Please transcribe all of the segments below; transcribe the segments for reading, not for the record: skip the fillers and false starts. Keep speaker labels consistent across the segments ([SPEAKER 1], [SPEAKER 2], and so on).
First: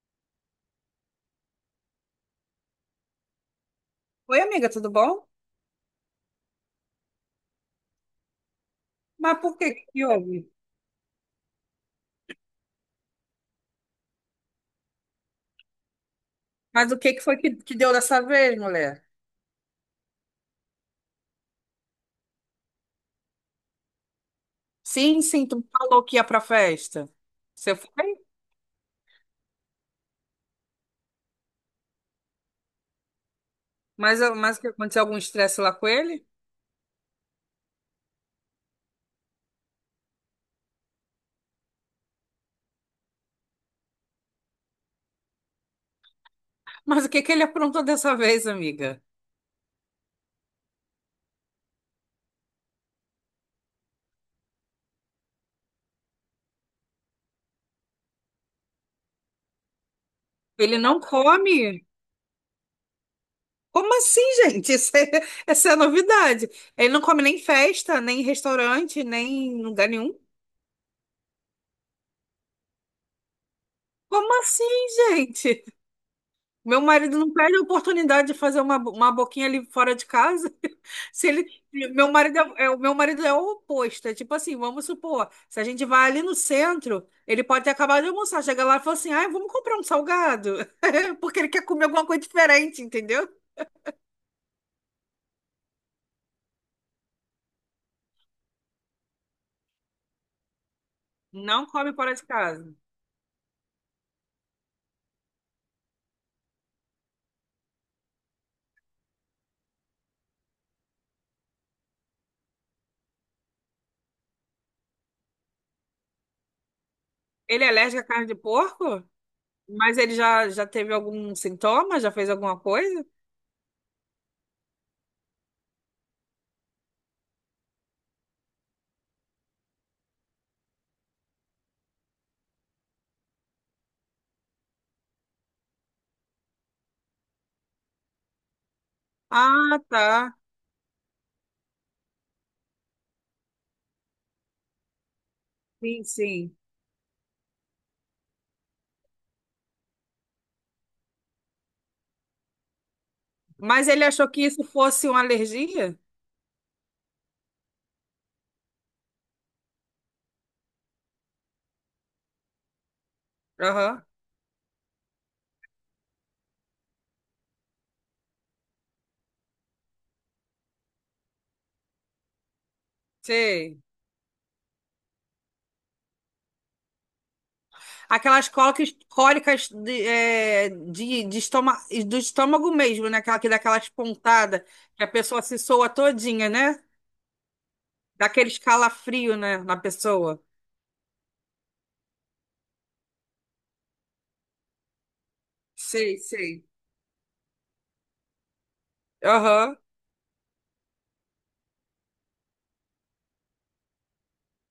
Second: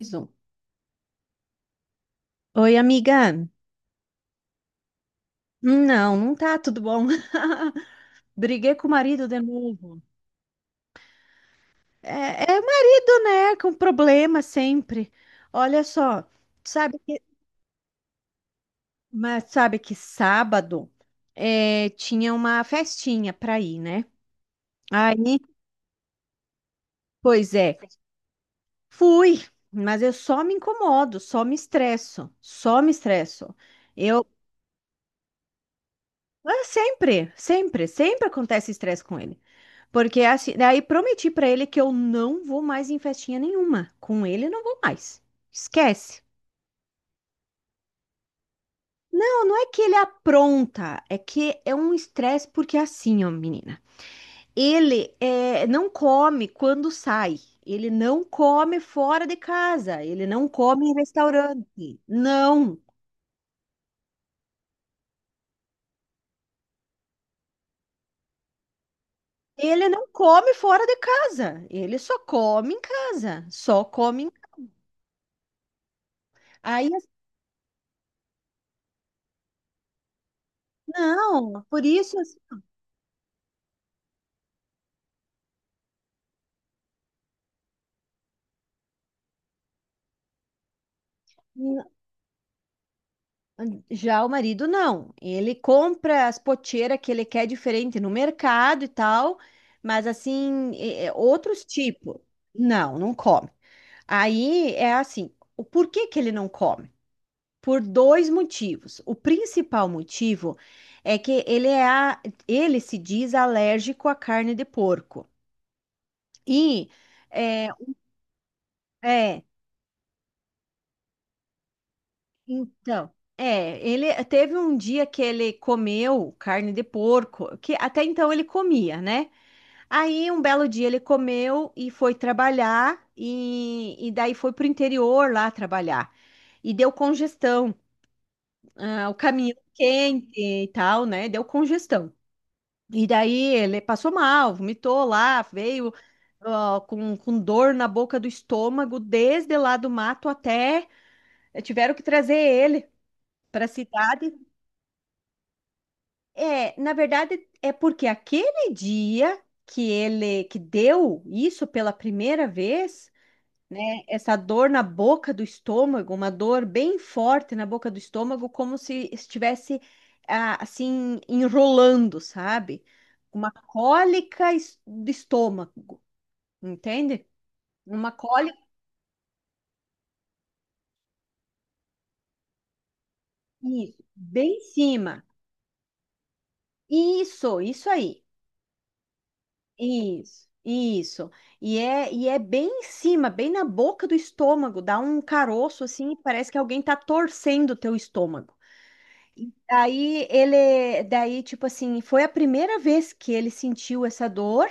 [SPEAKER 1] Mais um. Oi, amiga.
[SPEAKER 2] Oi, amiga, tudo bom?
[SPEAKER 1] Não, não tá tudo bom. Briguei com o marido
[SPEAKER 2] Mas
[SPEAKER 1] de
[SPEAKER 2] por que
[SPEAKER 1] novo.
[SPEAKER 2] que houve?
[SPEAKER 1] É, é o marido, né? Com problema sempre. Olha só,
[SPEAKER 2] Mas
[SPEAKER 1] sabe
[SPEAKER 2] o que
[SPEAKER 1] que,
[SPEAKER 2] que foi que deu dessa vez, mulher?
[SPEAKER 1] mas sabe que sábado tinha uma festinha pra ir, né? Aí,
[SPEAKER 2] Sim, sim, tu me falou que ia pra festa.
[SPEAKER 1] pois
[SPEAKER 2] Você
[SPEAKER 1] é,
[SPEAKER 2] foi?
[SPEAKER 1] fui, mas eu só me incomodo, só me estresso, só me estresso.
[SPEAKER 2] Mas,
[SPEAKER 1] Eu,
[SPEAKER 2] mas que aconteceu algum estresse lá com ele?
[SPEAKER 1] ah, sempre, sempre, sempre acontece estresse com ele. Porque assim, daí prometi pra ele que eu não vou mais em festinha nenhuma. Com ele não vou mais. Esquece.
[SPEAKER 2] Mas o que que ele aprontou dessa vez, amiga?
[SPEAKER 1] Não, não é que ele apronta, é que é um estresse porque é assim, ó, menina. Não come quando sai. Ele não come fora de casa. Ele não
[SPEAKER 2] Ele
[SPEAKER 1] come em
[SPEAKER 2] não come?
[SPEAKER 1] restaurante. Não.
[SPEAKER 2] Como assim, gente? Isso é, essa é a novidade. Ele não come nem festa, nem restaurante, nem em
[SPEAKER 1] Ele
[SPEAKER 2] lugar
[SPEAKER 1] não
[SPEAKER 2] nenhum.
[SPEAKER 1] come fora de casa. Ele só come em casa.
[SPEAKER 2] Como assim, gente? Meu
[SPEAKER 1] Aí, assim,
[SPEAKER 2] marido não perde a oportunidade de fazer uma boquinha ali fora de casa. Se ele,
[SPEAKER 1] não, por
[SPEAKER 2] meu
[SPEAKER 1] isso... assim,
[SPEAKER 2] marido o meu marido é o oposto. É tipo assim, vamos supor, se a gente vai ali no centro, ele pode ter acabado de almoçar, chega lá e fala assim, ai, vamos comprar um salgado, porque ele quer comer alguma coisa diferente, entendeu?
[SPEAKER 1] já o marido não. Ele compra as poteiras que ele quer diferente no mercado e tal, mas assim, é outros
[SPEAKER 2] Não come fora
[SPEAKER 1] tipos.
[SPEAKER 2] de casa.
[SPEAKER 1] Não, não come. Aí é assim, o porquê que ele não come? Por dois motivos. O principal motivo é que ele se diz alérgico à carne de porco. E
[SPEAKER 2] Ele
[SPEAKER 1] é,
[SPEAKER 2] é alérgico à carne de porco?
[SPEAKER 1] é,
[SPEAKER 2] Mas ele já teve algum sintoma? Já fez alguma coisa?
[SPEAKER 1] Então, é, ele teve um dia que ele comeu carne de porco, que até então ele comia, né? Aí um belo dia ele comeu e foi trabalhar e daí foi pro interior lá trabalhar. E deu congestão, ah, o caminho
[SPEAKER 2] Ah,
[SPEAKER 1] quente
[SPEAKER 2] tá.
[SPEAKER 1] e tal, né? Deu congestão. E daí ele passou mal, vomitou lá, veio
[SPEAKER 2] Sim, sim.
[SPEAKER 1] ó, com dor na boca do estômago, desde lá do mato até tiveram que trazer ele para a
[SPEAKER 2] Mas ele achou
[SPEAKER 1] cidade.
[SPEAKER 2] que isso fosse uma alergia?
[SPEAKER 1] É, na verdade, é porque aquele dia que ele que deu isso pela primeira vez, né,
[SPEAKER 2] Aham.
[SPEAKER 1] essa dor na boca do estômago, uma dor bem forte na boca do estômago, como se estivesse ah, assim enrolando, sabe? Uma
[SPEAKER 2] Sei.
[SPEAKER 1] do estômago, entende? Uma
[SPEAKER 2] Aquelas
[SPEAKER 1] cólica,
[SPEAKER 2] cólicas de estômago, do estômago mesmo, né? Aquela que dá aquelas
[SPEAKER 1] isso, bem em
[SPEAKER 2] pontadas, que a
[SPEAKER 1] cima.
[SPEAKER 2] pessoa se soa todinha, né?
[SPEAKER 1] Isso aí.
[SPEAKER 2] Dá aquele escalafrio, né, na pessoa.
[SPEAKER 1] Isso, isso. E é bem em cima, bem na boca do estômago, dá um caroço assim, e
[SPEAKER 2] Sei,
[SPEAKER 1] parece que
[SPEAKER 2] sei.
[SPEAKER 1] alguém tá torcendo o teu estômago. E
[SPEAKER 2] Aham.
[SPEAKER 1] daí ele, daí tipo assim, foi a primeira vez que ele sentiu essa dor.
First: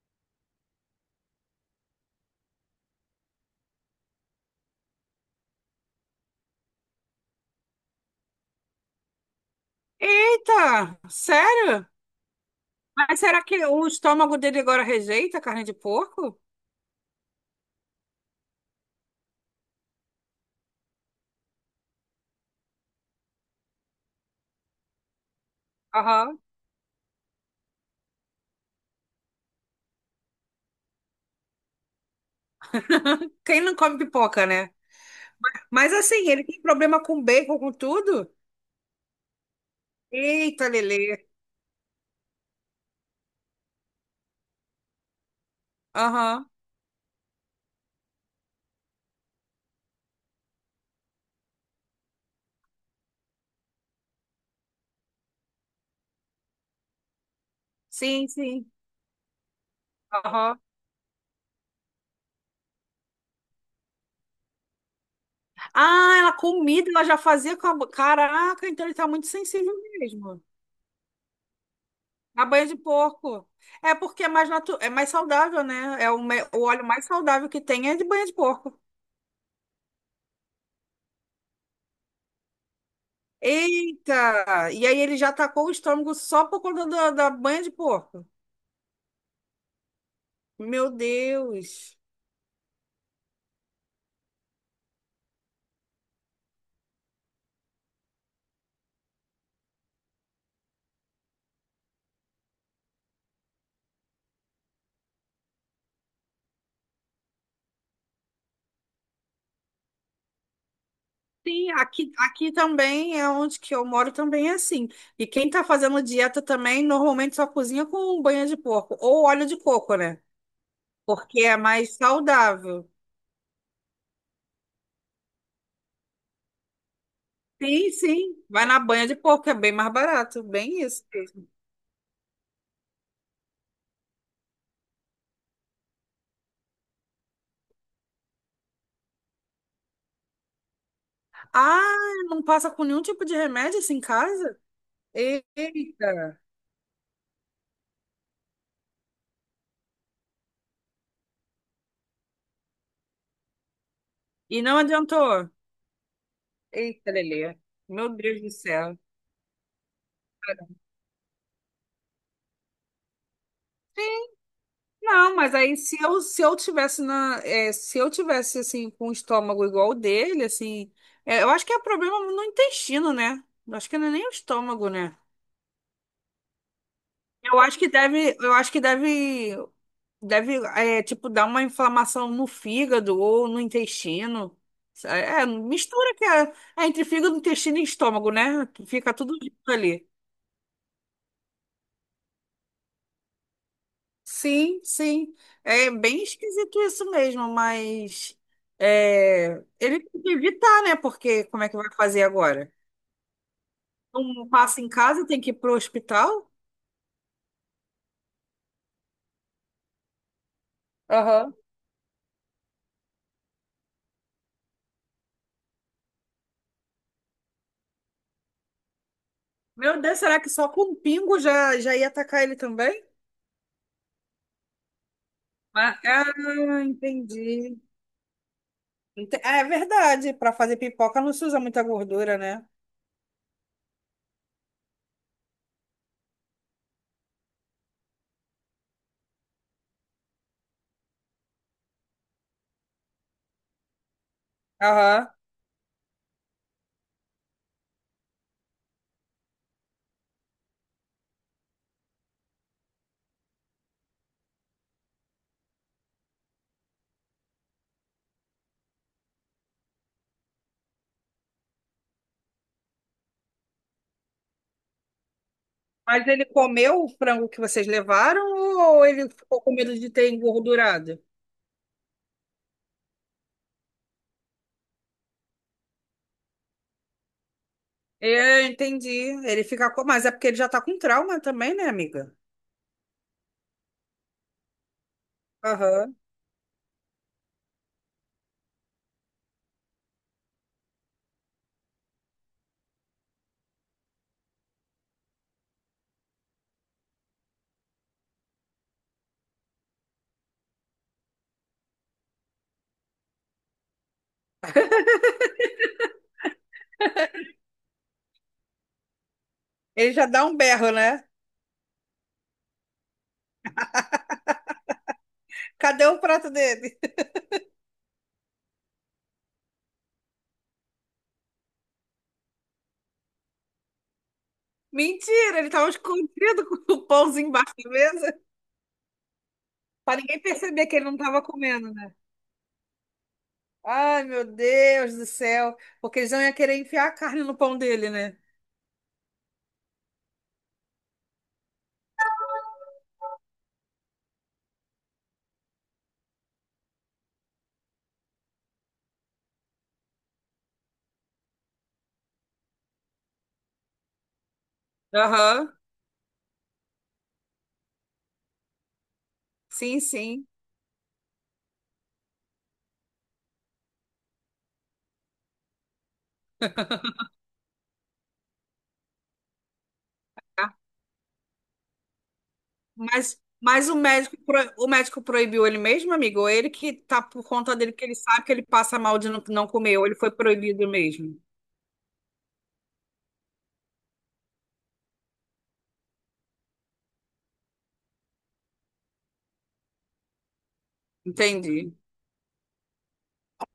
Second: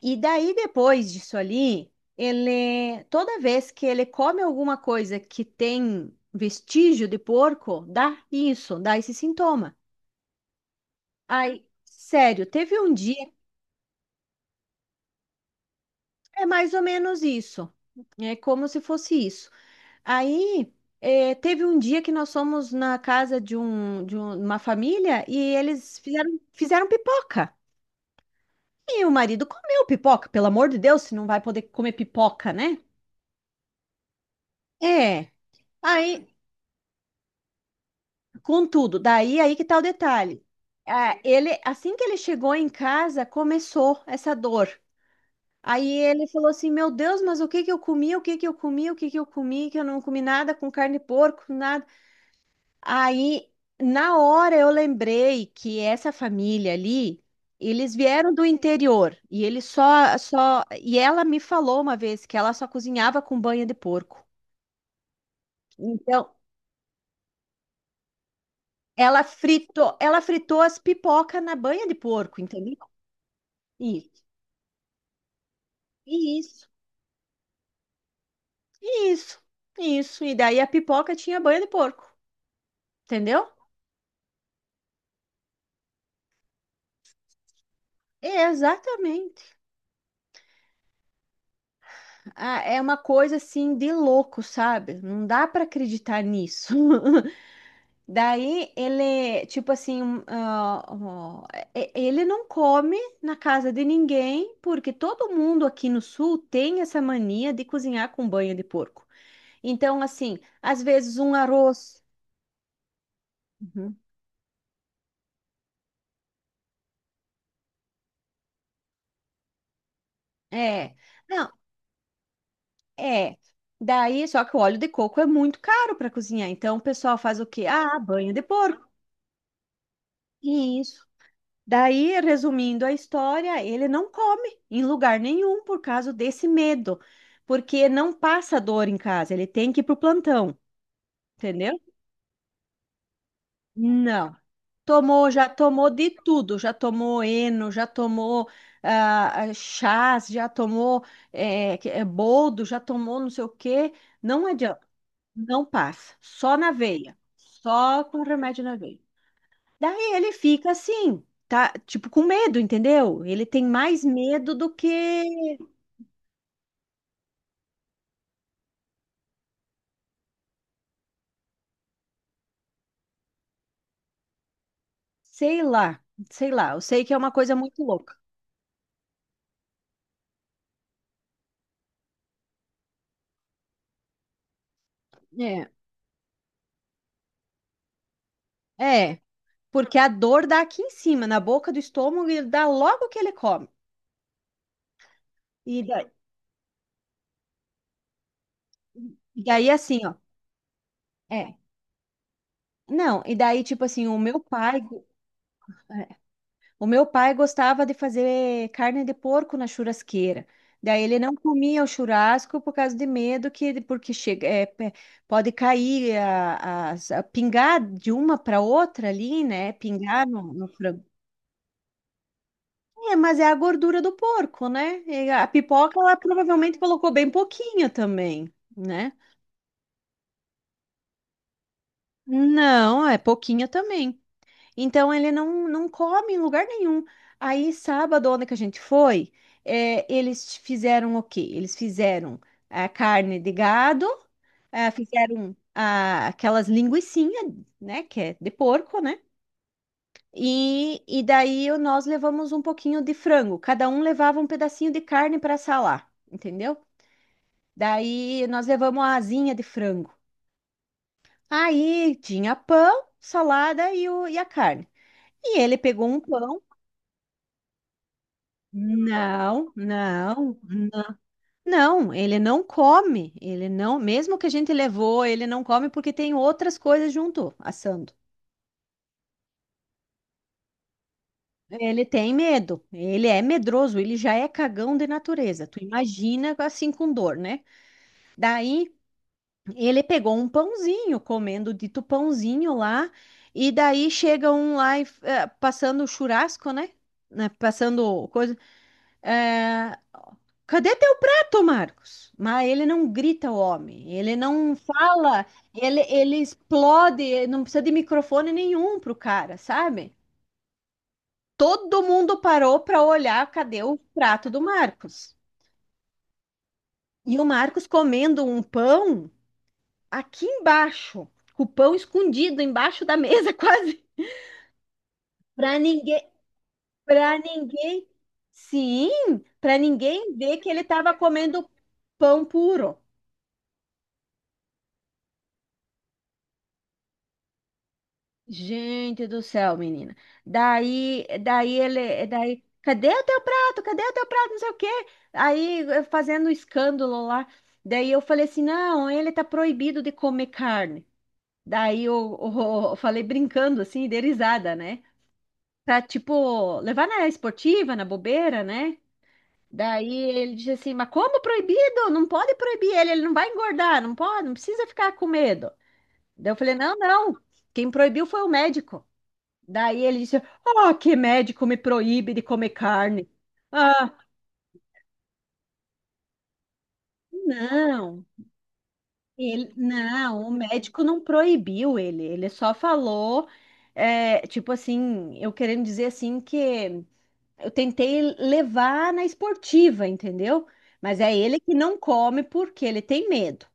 [SPEAKER 1] E daí depois disso ali, ele, toda vez que ele come alguma coisa que tem vestígio de porco, dá isso, dá esse sintoma.
[SPEAKER 2] Eita,
[SPEAKER 1] Aí,
[SPEAKER 2] sério?
[SPEAKER 1] sério, teve um
[SPEAKER 2] Mas
[SPEAKER 1] dia
[SPEAKER 2] será que o estômago dele agora rejeita a carne de porco?
[SPEAKER 1] é mais ou menos isso. É como se fosse isso. Aí, teve um dia que nós fomos na casa de uma família e eles
[SPEAKER 2] Aham.
[SPEAKER 1] fizeram pipoca. E o marido comeu pipoca, pelo amor de Deus, se não vai poder comer pipoca, né?
[SPEAKER 2] Quem não come pipoca, né?
[SPEAKER 1] É.
[SPEAKER 2] Mas
[SPEAKER 1] Aí,
[SPEAKER 2] assim, ele tem problema com bacon, com tudo?
[SPEAKER 1] contudo, daí aí que tá o detalhe.
[SPEAKER 2] Eita, Lelê.
[SPEAKER 1] Ah, ele, assim que ele chegou em casa, começou essa dor. Aí ele falou
[SPEAKER 2] Aham.
[SPEAKER 1] assim: "Meu Deus, mas o que que eu comi? O que que eu comi? O que que eu comi? Que eu não comi nada com carne de porco, nada." Aí, na hora, eu lembrei que essa família ali, eles
[SPEAKER 2] Sim,
[SPEAKER 1] vieram do
[SPEAKER 2] sim.
[SPEAKER 1] interior
[SPEAKER 2] Aham.
[SPEAKER 1] e ela me falou uma vez que ela só cozinhava com banha de porco.
[SPEAKER 2] Ah,
[SPEAKER 1] Então,
[SPEAKER 2] ela comida, ela já fazia com a... Caraca, então ele tá muito sensível
[SPEAKER 1] ela
[SPEAKER 2] mesmo.
[SPEAKER 1] fritou as pipocas na banha de porco,
[SPEAKER 2] A banha
[SPEAKER 1] entendeu?
[SPEAKER 2] de porco. É
[SPEAKER 1] Isso,
[SPEAKER 2] porque é mais natu... é mais saudável, né? É o
[SPEAKER 1] isso,
[SPEAKER 2] óleo mais saudável que tem é de banha de porco.
[SPEAKER 1] isso, isso. E daí a pipoca tinha banha de porco, entendeu?
[SPEAKER 2] Eita! E aí ele já atacou o estômago só por conta da banha de porco.
[SPEAKER 1] Exatamente.
[SPEAKER 2] Meu Deus.
[SPEAKER 1] Ah, é uma coisa assim de louco, sabe? Não dá para acreditar nisso. Daí ele, tipo assim, um, ah, ó, e- ele não come na casa de ninguém, porque todo mundo aqui no sul tem essa mania de cozinhar com banha de porco. Então, assim, às vezes um
[SPEAKER 2] Sim,
[SPEAKER 1] arroz.
[SPEAKER 2] aqui também é onde que eu
[SPEAKER 1] Uhum.
[SPEAKER 2] moro também é assim. E quem tá fazendo dieta também normalmente só cozinha com banha de porco ou óleo de coco, né?
[SPEAKER 1] É.
[SPEAKER 2] Porque
[SPEAKER 1] Não,
[SPEAKER 2] é mais saudável.
[SPEAKER 1] é. Daí, só que o óleo de coco é muito caro para cozinhar. Então, o pessoal faz o quê?
[SPEAKER 2] Sim,
[SPEAKER 1] Ah, banho de
[SPEAKER 2] sim. Vai na
[SPEAKER 1] porco.
[SPEAKER 2] banha de porco, que é bem mais barato. Bem
[SPEAKER 1] Isso.
[SPEAKER 2] isso. Mesmo.
[SPEAKER 1] Daí, resumindo a história, ele não come em lugar nenhum por causa desse medo, porque não passa dor em casa, ele tem que ir pro plantão, entendeu?
[SPEAKER 2] Ah, não passa com nenhum tipo de remédio assim em
[SPEAKER 1] Não.
[SPEAKER 2] casa?
[SPEAKER 1] Tomou, já tomou de
[SPEAKER 2] Eita.
[SPEAKER 1] tudo, já tomou eno, já tomou chás, já tomou boldo, já tomou não sei o quê. Não
[SPEAKER 2] E
[SPEAKER 1] adianta,
[SPEAKER 2] não adiantou?
[SPEAKER 1] não passa, só na
[SPEAKER 2] Eita,
[SPEAKER 1] veia,
[SPEAKER 2] Lelê.
[SPEAKER 1] só
[SPEAKER 2] Meu
[SPEAKER 1] com
[SPEAKER 2] Deus do
[SPEAKER 1] remédio na
[SPEAKER 2] céu.
[SPEAKER 1] veia. Daí ele fica assim, tá? Tipo, com medo, entendeu? Ele tem mais medo do
[SPEAKER 2] Não, mas
[SPEAKER 1] que,
[SPEAKER 2] aí se eu tivesse na, é, se eu tivesse assim com o estômago igual o dele, assim, é, eu acho que é problema no intestino, né? Eu acho que não é nem o estômago, né?
[SPEAKER 1] sei lá, sei lá. Eu sei que é uma coisa
[SPEAKER 2] Eu acho
[SPEAKER 1] muito
[SPEAKER 2] que
[SPEAKER 1] louca.
[SPEAKER 2] deve, eu acho que deve. Deve, é, tipo, dar uma inflamação no fígado ou no intestino. É,
[SPEAKER 1] É,
[SPEAKER 2] mistura que é, é entre fígado, intestino e estômago, né? Fica
[SPEAKER 1] é,
[SPEAKER 2] tudo junto
[SPEAKER 1] porque a
[SPEAKER 2] ali.
[SPEAKER 1] dor dá aqui em cima, na boca do estômago, e dá logo que ele come.
[SPEAKER 2] Sim, sim.
[SPEAKER 1] E
[SPEAKER 2] É
[SPEAKER 1] daí,
[SPEAKER 2] bem esquisito isso mesmo, mas
[SPEAKER 1] e
[SPEAKER 2] é,
[SPEAKER 1] daí
[SPEAKER 2] ele
[SPEAKER 1] assim, ó.
[SPEAKER 2] tem que evitar, né? Porque
[SPEAKER 1] É.
[SPEAKER 2] como é que vai fazer agora?
[SPEAKER 1] Não, e daí, tipo assim, o meu
[SPEAKER 2] Um
[SPEAKER 1] pai.
[SPEAKER 2] passa em casa, tem que ir pro hospital?
[SPEAKER 1] O meu pai gostava de fazer carne de porco na churrasqueira. Daí ele não
[SPEAKER 2] Aham.
[SPEAKER 1] comia o churrasco por causa de medo que porque pode cair a pingar de uma para outra ali, né?
[SPEAKER 2] Meu Deus,
[SPEAKER 1] Pingar
[SPEAKER 2] será que
[SPEAKER 1] no
[SPEAKER 2] só com um
[SPEAKER 1] frango.
[SPEAKER 2] pingo já ia atacar ele também?
[SPEAKER 1] É, mas é a gordura do porco, né? E a pipoca
[SPEAKER 2] Ah,
[SPEAKER 1] ela
[SPEAKER 2] ah,
[SPEAKER 1] provavelmente colocou bem
[SPEAKER 2] entendi.
[SPEAKER 1] pouquinho também, né?
[SPEAKER 2] Ente- É verdade, para fazer pipoca não se usa muita gordura, né?
[SPEAKER 1] Não, é pouquinho também. Então ele não, não come em lugar nenhum. Aí, sábado, onde que a gente foi, eles fizeram o quê? Eles fizeram a carne de gado, ah,
[SPEAKER 2] Aham.
[SPEAKER 1] fizeram ah, aquelas linguicinhas, né? Que é de porco, né? E nós levamos um pouquinho de frango. Cada um levava um pedacinho de carne para salar, entendeu? Daí nós levamos a asinha de frango. Aí tinha pão, salada e a carne. E ele pegou um
[SPEAKER 2] Mas ele
[SPEAKER 1] pão.
[SPEAKER 2] comeu o frango que vocês levaram ou ele ficou
[SPEAKER 1] Não,
[SPEAKER 2] com medo de ter
[SPEAKER 1] não, n-
[SPEAKER 2] engordurado?
[SPEAKER 1] não, ele não come, ele não, mesmo que a gente levou, ele não come porque tem outras coisas junto, assando.
[SPEAKER 2] Eu entendi. Ele fica com... Mas é porque ele já tá com trauma também, né,
[SPEAKER 1] Ele tem
[SPEAKER 2] amiga?
[SPEAKER 1] medo, ele é medroso, ele já é cagão de natureza. Tu
[SPEAKER 2] Aham.
[SPEAKER 1] imagina assim com dor, né? Daí ele pegou um pãozinho, comendo o dito pãozinho lá, e daí chega um lá passando o churrasco, né? Né, passando coisa. eh, Cadê teu prato, Marcos? Mas ele não grita, o homem. Ele não fala, ele explode, não precisa de microfone nenhum pro cara,
[SPEAKER 2] Ele
[SPEAKER 1] sabe?
[SPEAKER 2] já dá um berro, né?
[SPEAKER 1] Todo mundo parou para olhar cadê o prato do Marcos.
[SPEAKER 2] Cadê o prato dele?
[SPEAKER 1] E o Marcos comendo um pão aqui embaixo, com o pão escondido embaixo da mesa, quase.
[SPEAKER 2] Mentira, ele
[SPEAKER 1] Para
[SPEAKER 2] tava
[SPEAKER 1] ninguém,
[SPEAKER 2] escondido com o
[SPEAKER 1] para
[SPEAKER 2] pãozinho embaixo da
[SPEAKER 1] ninguém,
[SPEAKER 2] mesa.
[SPEAKER 1] sim, para
[SPEAKER 2] Pra
[SPEAKER 1] ninguém
[SPEAKER 2] ninguém
[SPEAKER 1] ver que ele
[SPEAKER 2] perceber que ele
[SPEAKER 1] estava
[SPEAKER 2] não tava
[SPEAKER 1] comendo
[SPEAKER 2] comendo, né?
[SPEAKER 1] pão puro.
[SPEAKER 2] Ai, meu Deus do céu. Porque eles não iam querer enfiar a carne no pão dele, né?
[SPEAKER 1] Gente do céu, menina. Cadê o teu prato? Cadê o teu prato? Não sei o quê. Aí eu fazendo escândalo lá. Daí eu falei assim: "Não, ele tá proibido de comer carne". Daí eu, eu falei brincando assim, de risada, né?
[SPEAKER 2] Aham.
[SPEAKER 1] Pra tipo levar na esportiva, na bobeira, né?
[SPEAKER 2] Sim,
[SPEAKER 1] Daí
[SPEAKER 2] sim.
[SPEAKER 1] ele disse assim: "Mas como proibido? Não pode proibir ele, ele não vai engordar, não pode, não precisa ficar com medo". Daí eu falei: "Não, não. Quem proibiu foi o médico". Daí ele disse:
[SPEAKER 2] Tá.
[SPEAKER 1] "Oh, que médico me proíbe de comer carne."
[SPEAKER 2] Mas o
[SPEAKER 1] Ah,
[SPEAKER 2] médico, o médico proibiu ele mesmo, amigo? Ou ele que tá por conta dele, que ele
[SPEAKER 1] não,
[SPEAKER 2] sabe que ele passa mal de não
[SPEAKER 1] ele,
[SPEAKER 2] comer, ou ele foi
[SPEAKER 1] não, o
[SPEAKER 2] proibido
[SPEAKER 1] médico não
[SPEAKER 2] mesmo?
[SPEAKER 1] proibiu ele, ele só falou, é, tipo assim, eu querendo dizer assim que eu tentei levar na esportiva, entendeu? Mas é ele que
[SPEAKER 2] Entendi.
[SPEAKER 1] não come porque ele tem medo.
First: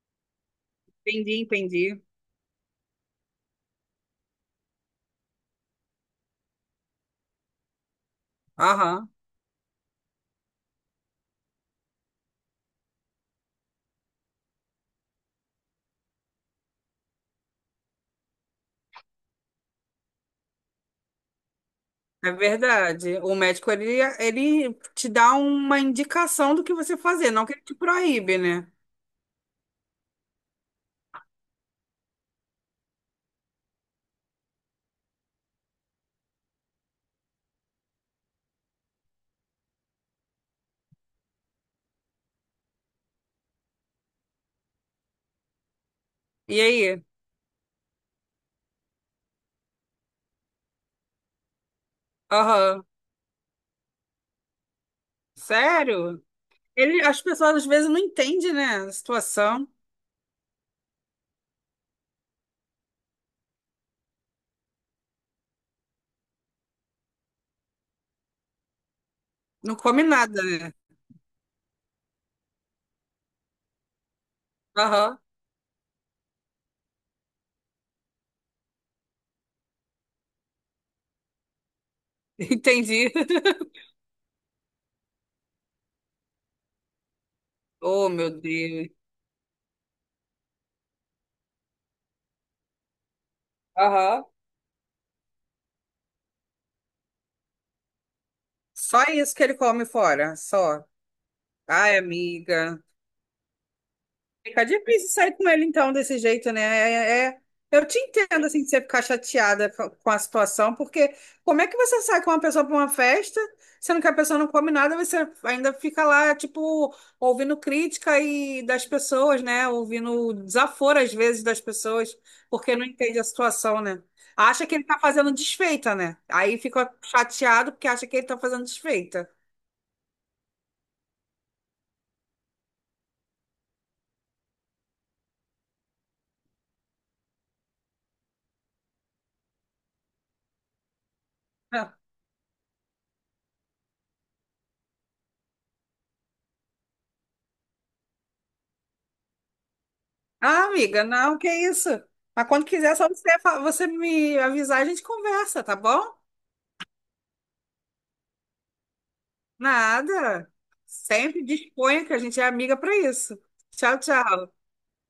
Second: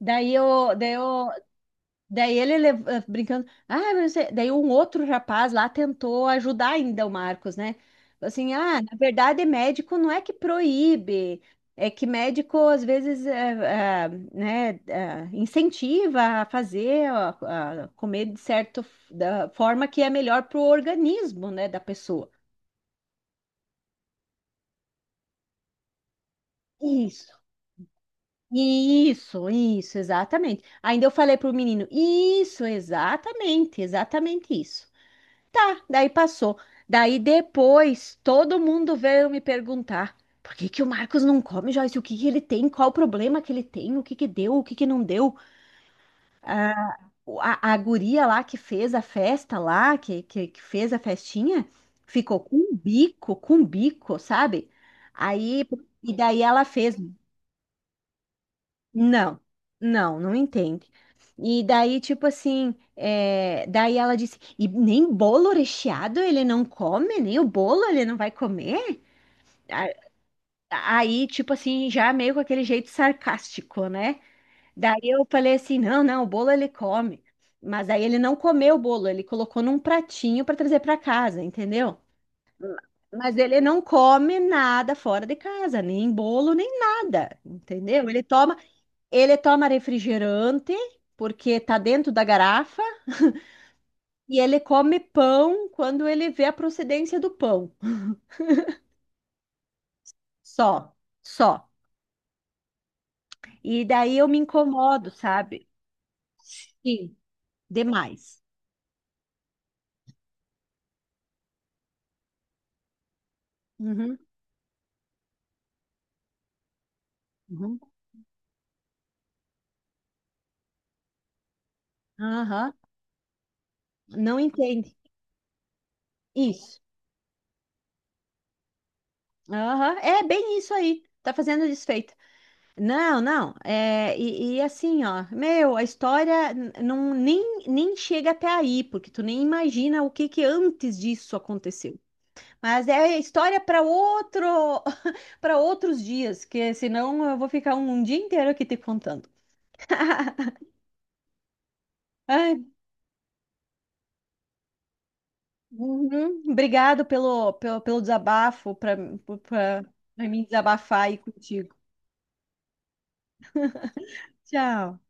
[SPEAKER 1] Daí eu.
[SPEAKER 2] Entendi, entendi.
[SPEAKER 1] Daí ele brincando, ah, "mas você-" daí um outro rapaz lá tentou ajudar ainda o Marcos, né? Falou assim, ah, na
[SPEAKER 2] Aham.
[SPEAKER 1] verdade, médico não é que proíbe, é que médico às vezes incentiva a fazer, a comer de certa da forma que é melhor para o organismo, né, da pessoa.
[SPEAKER 2] É verdade. O médico, ele te dá uma indicação do que você fazer,
[SPEAKER 1] Isso,
[SPEAKER 2] não que ele te proíbe, né?
[SPEAKER 1] isso, exatamente. Ainda eu falei para o menino, isso, exatamente, exatamente isso. Tá, daí passou. Daí depois todo mundo veio me perguntar: por que que o Marcos não come, Joyce? O que que ele tem? Qual o problema que ele tem? O que que deu? O que que não deu?
[SPEAKER 2] E
[SPEAKER 1] A,
[SPEAKER 2] aí?
[SPEAKER 1] a guria lá que fez a festa lá, que fez a festinha, ficou
[SPEAKER 2] Aham.
[SPEAKER 1] com um bico, sabe? Aí, e
[SPEAKER 2] Sério?
[SPEAKER 1] daí ela fez.
[SPEAKER 2] Ele, as pessoas às vezes não entendem, né? A
[SPEAKER 1] Não,
[SPEAKER 2] situação.
[SPEAKER 1] não, não entende. E daí, tipo assim, é, daí ela disse, e nem bolo recheado ele não come, nem o bolo ele não vai comer?
[SPEAKER 2] Não
[SPEAKER 1] A-
[SPEAKER 2] come nada, né?
[SPEAKER 1] Aí, tipo assim, já meio com aquele jeito sarcástico, né? Daí
[SPEAKER 2] Aham.
[SPEAKER 1] eu falei assim, não, não, o bolo ele come. Mas aí ele não comeu o bolo, ele colocou num pratinho para trazer para casa, entendeu?
[SPEAKER 2] Entendi.
[SPEAKER 1] Mas ele não come nada fora de casa, nem bolo, nem nada, entendeu?
[SPEAKER 2] Oh, meu Deus.
[SPEAKER 1] Ele toma refrigerante, porque tá dentro da garrafa,
[SPEAKER 2] Aham.
[SPEAKER 1] e ele come pão quando ele vê a procedência do pão.
[SPEAKER 2] Só isso que ele come fora, só.
[SPEAKER 1] Só, só.
[SPEAKER 2] Ai, amiga.
[SPEAKER 1] E daí eu me
[SPEAKER 2] Fica difícil
[SPEAKER 1] incomodo,
[SPEAKER 2] sair com ele,
[SPEAKER 1] sabe?
[SPEAKER 2] então, desse jeito, né?
[SPEAKER 1] Sim,
[SPEAKER 2] É- é, Eu te
[SPEAKER 1] demais.
[SPEAKER 2] entendo, assim, de você ficar chateada com a situação, porque como é que você sai com uma pessoa para uma festa, sendo que a
[SPEAKER 1] Uhum,
[SPEAKER 2] pessoa não come nada, você ainda fica lá, tipo, ouvindo
[SPEAKER 1] uhum,
[SPEAKER 2] crítica e das pessoas, né? Ouvindo desaforo, às vezes, das pessoas,
[SPEAKER 1] aham.
[SPEAKER 2] porque não entende a situação, né?
[SPEAKER 1] Não
[SPEAKER 2] Acha que ele
[SPEAKER 1] entende.
[SPEAKER 2] tá fazendo desfeita, né? Aí
[SPEAKER 1] Isso.
[SPEAKER 2] fica chateado porque acha que ele tá fazendo desfeita.
[SPEAKER 1] Aham, é bem isso aí. Tá fazendo desfeita. Não, não. E assim, ó, meu, a não, nem, nem chega até aí, porque tu nem imagina o que que antes disso aconteceu. Mas é história para outro, para outros dias, que senão eu vou ficar um dia inteiro aqui te contando.
[SPEAKER 2] Ah, amiga, não, que isso? Mas
[SPEAKER 1] Ai,
[SPEAKER 2] quando quiser, é só você me avisar, a gente conversa, tá bom?
[SPEAKER 1] uhum, obrigado pelo, pelo, pelo desabafo, para me
[SPEAKER 2] Nada.
[SPEAKER 1] desabafar aí
[SPEAKER 2] Sempre
[SPEAKER 1] contigo.
[SPEAKER 2] disponha que a gente é amiga para isso. Tchau, tchau.
[SPEAKER 1] Tchau.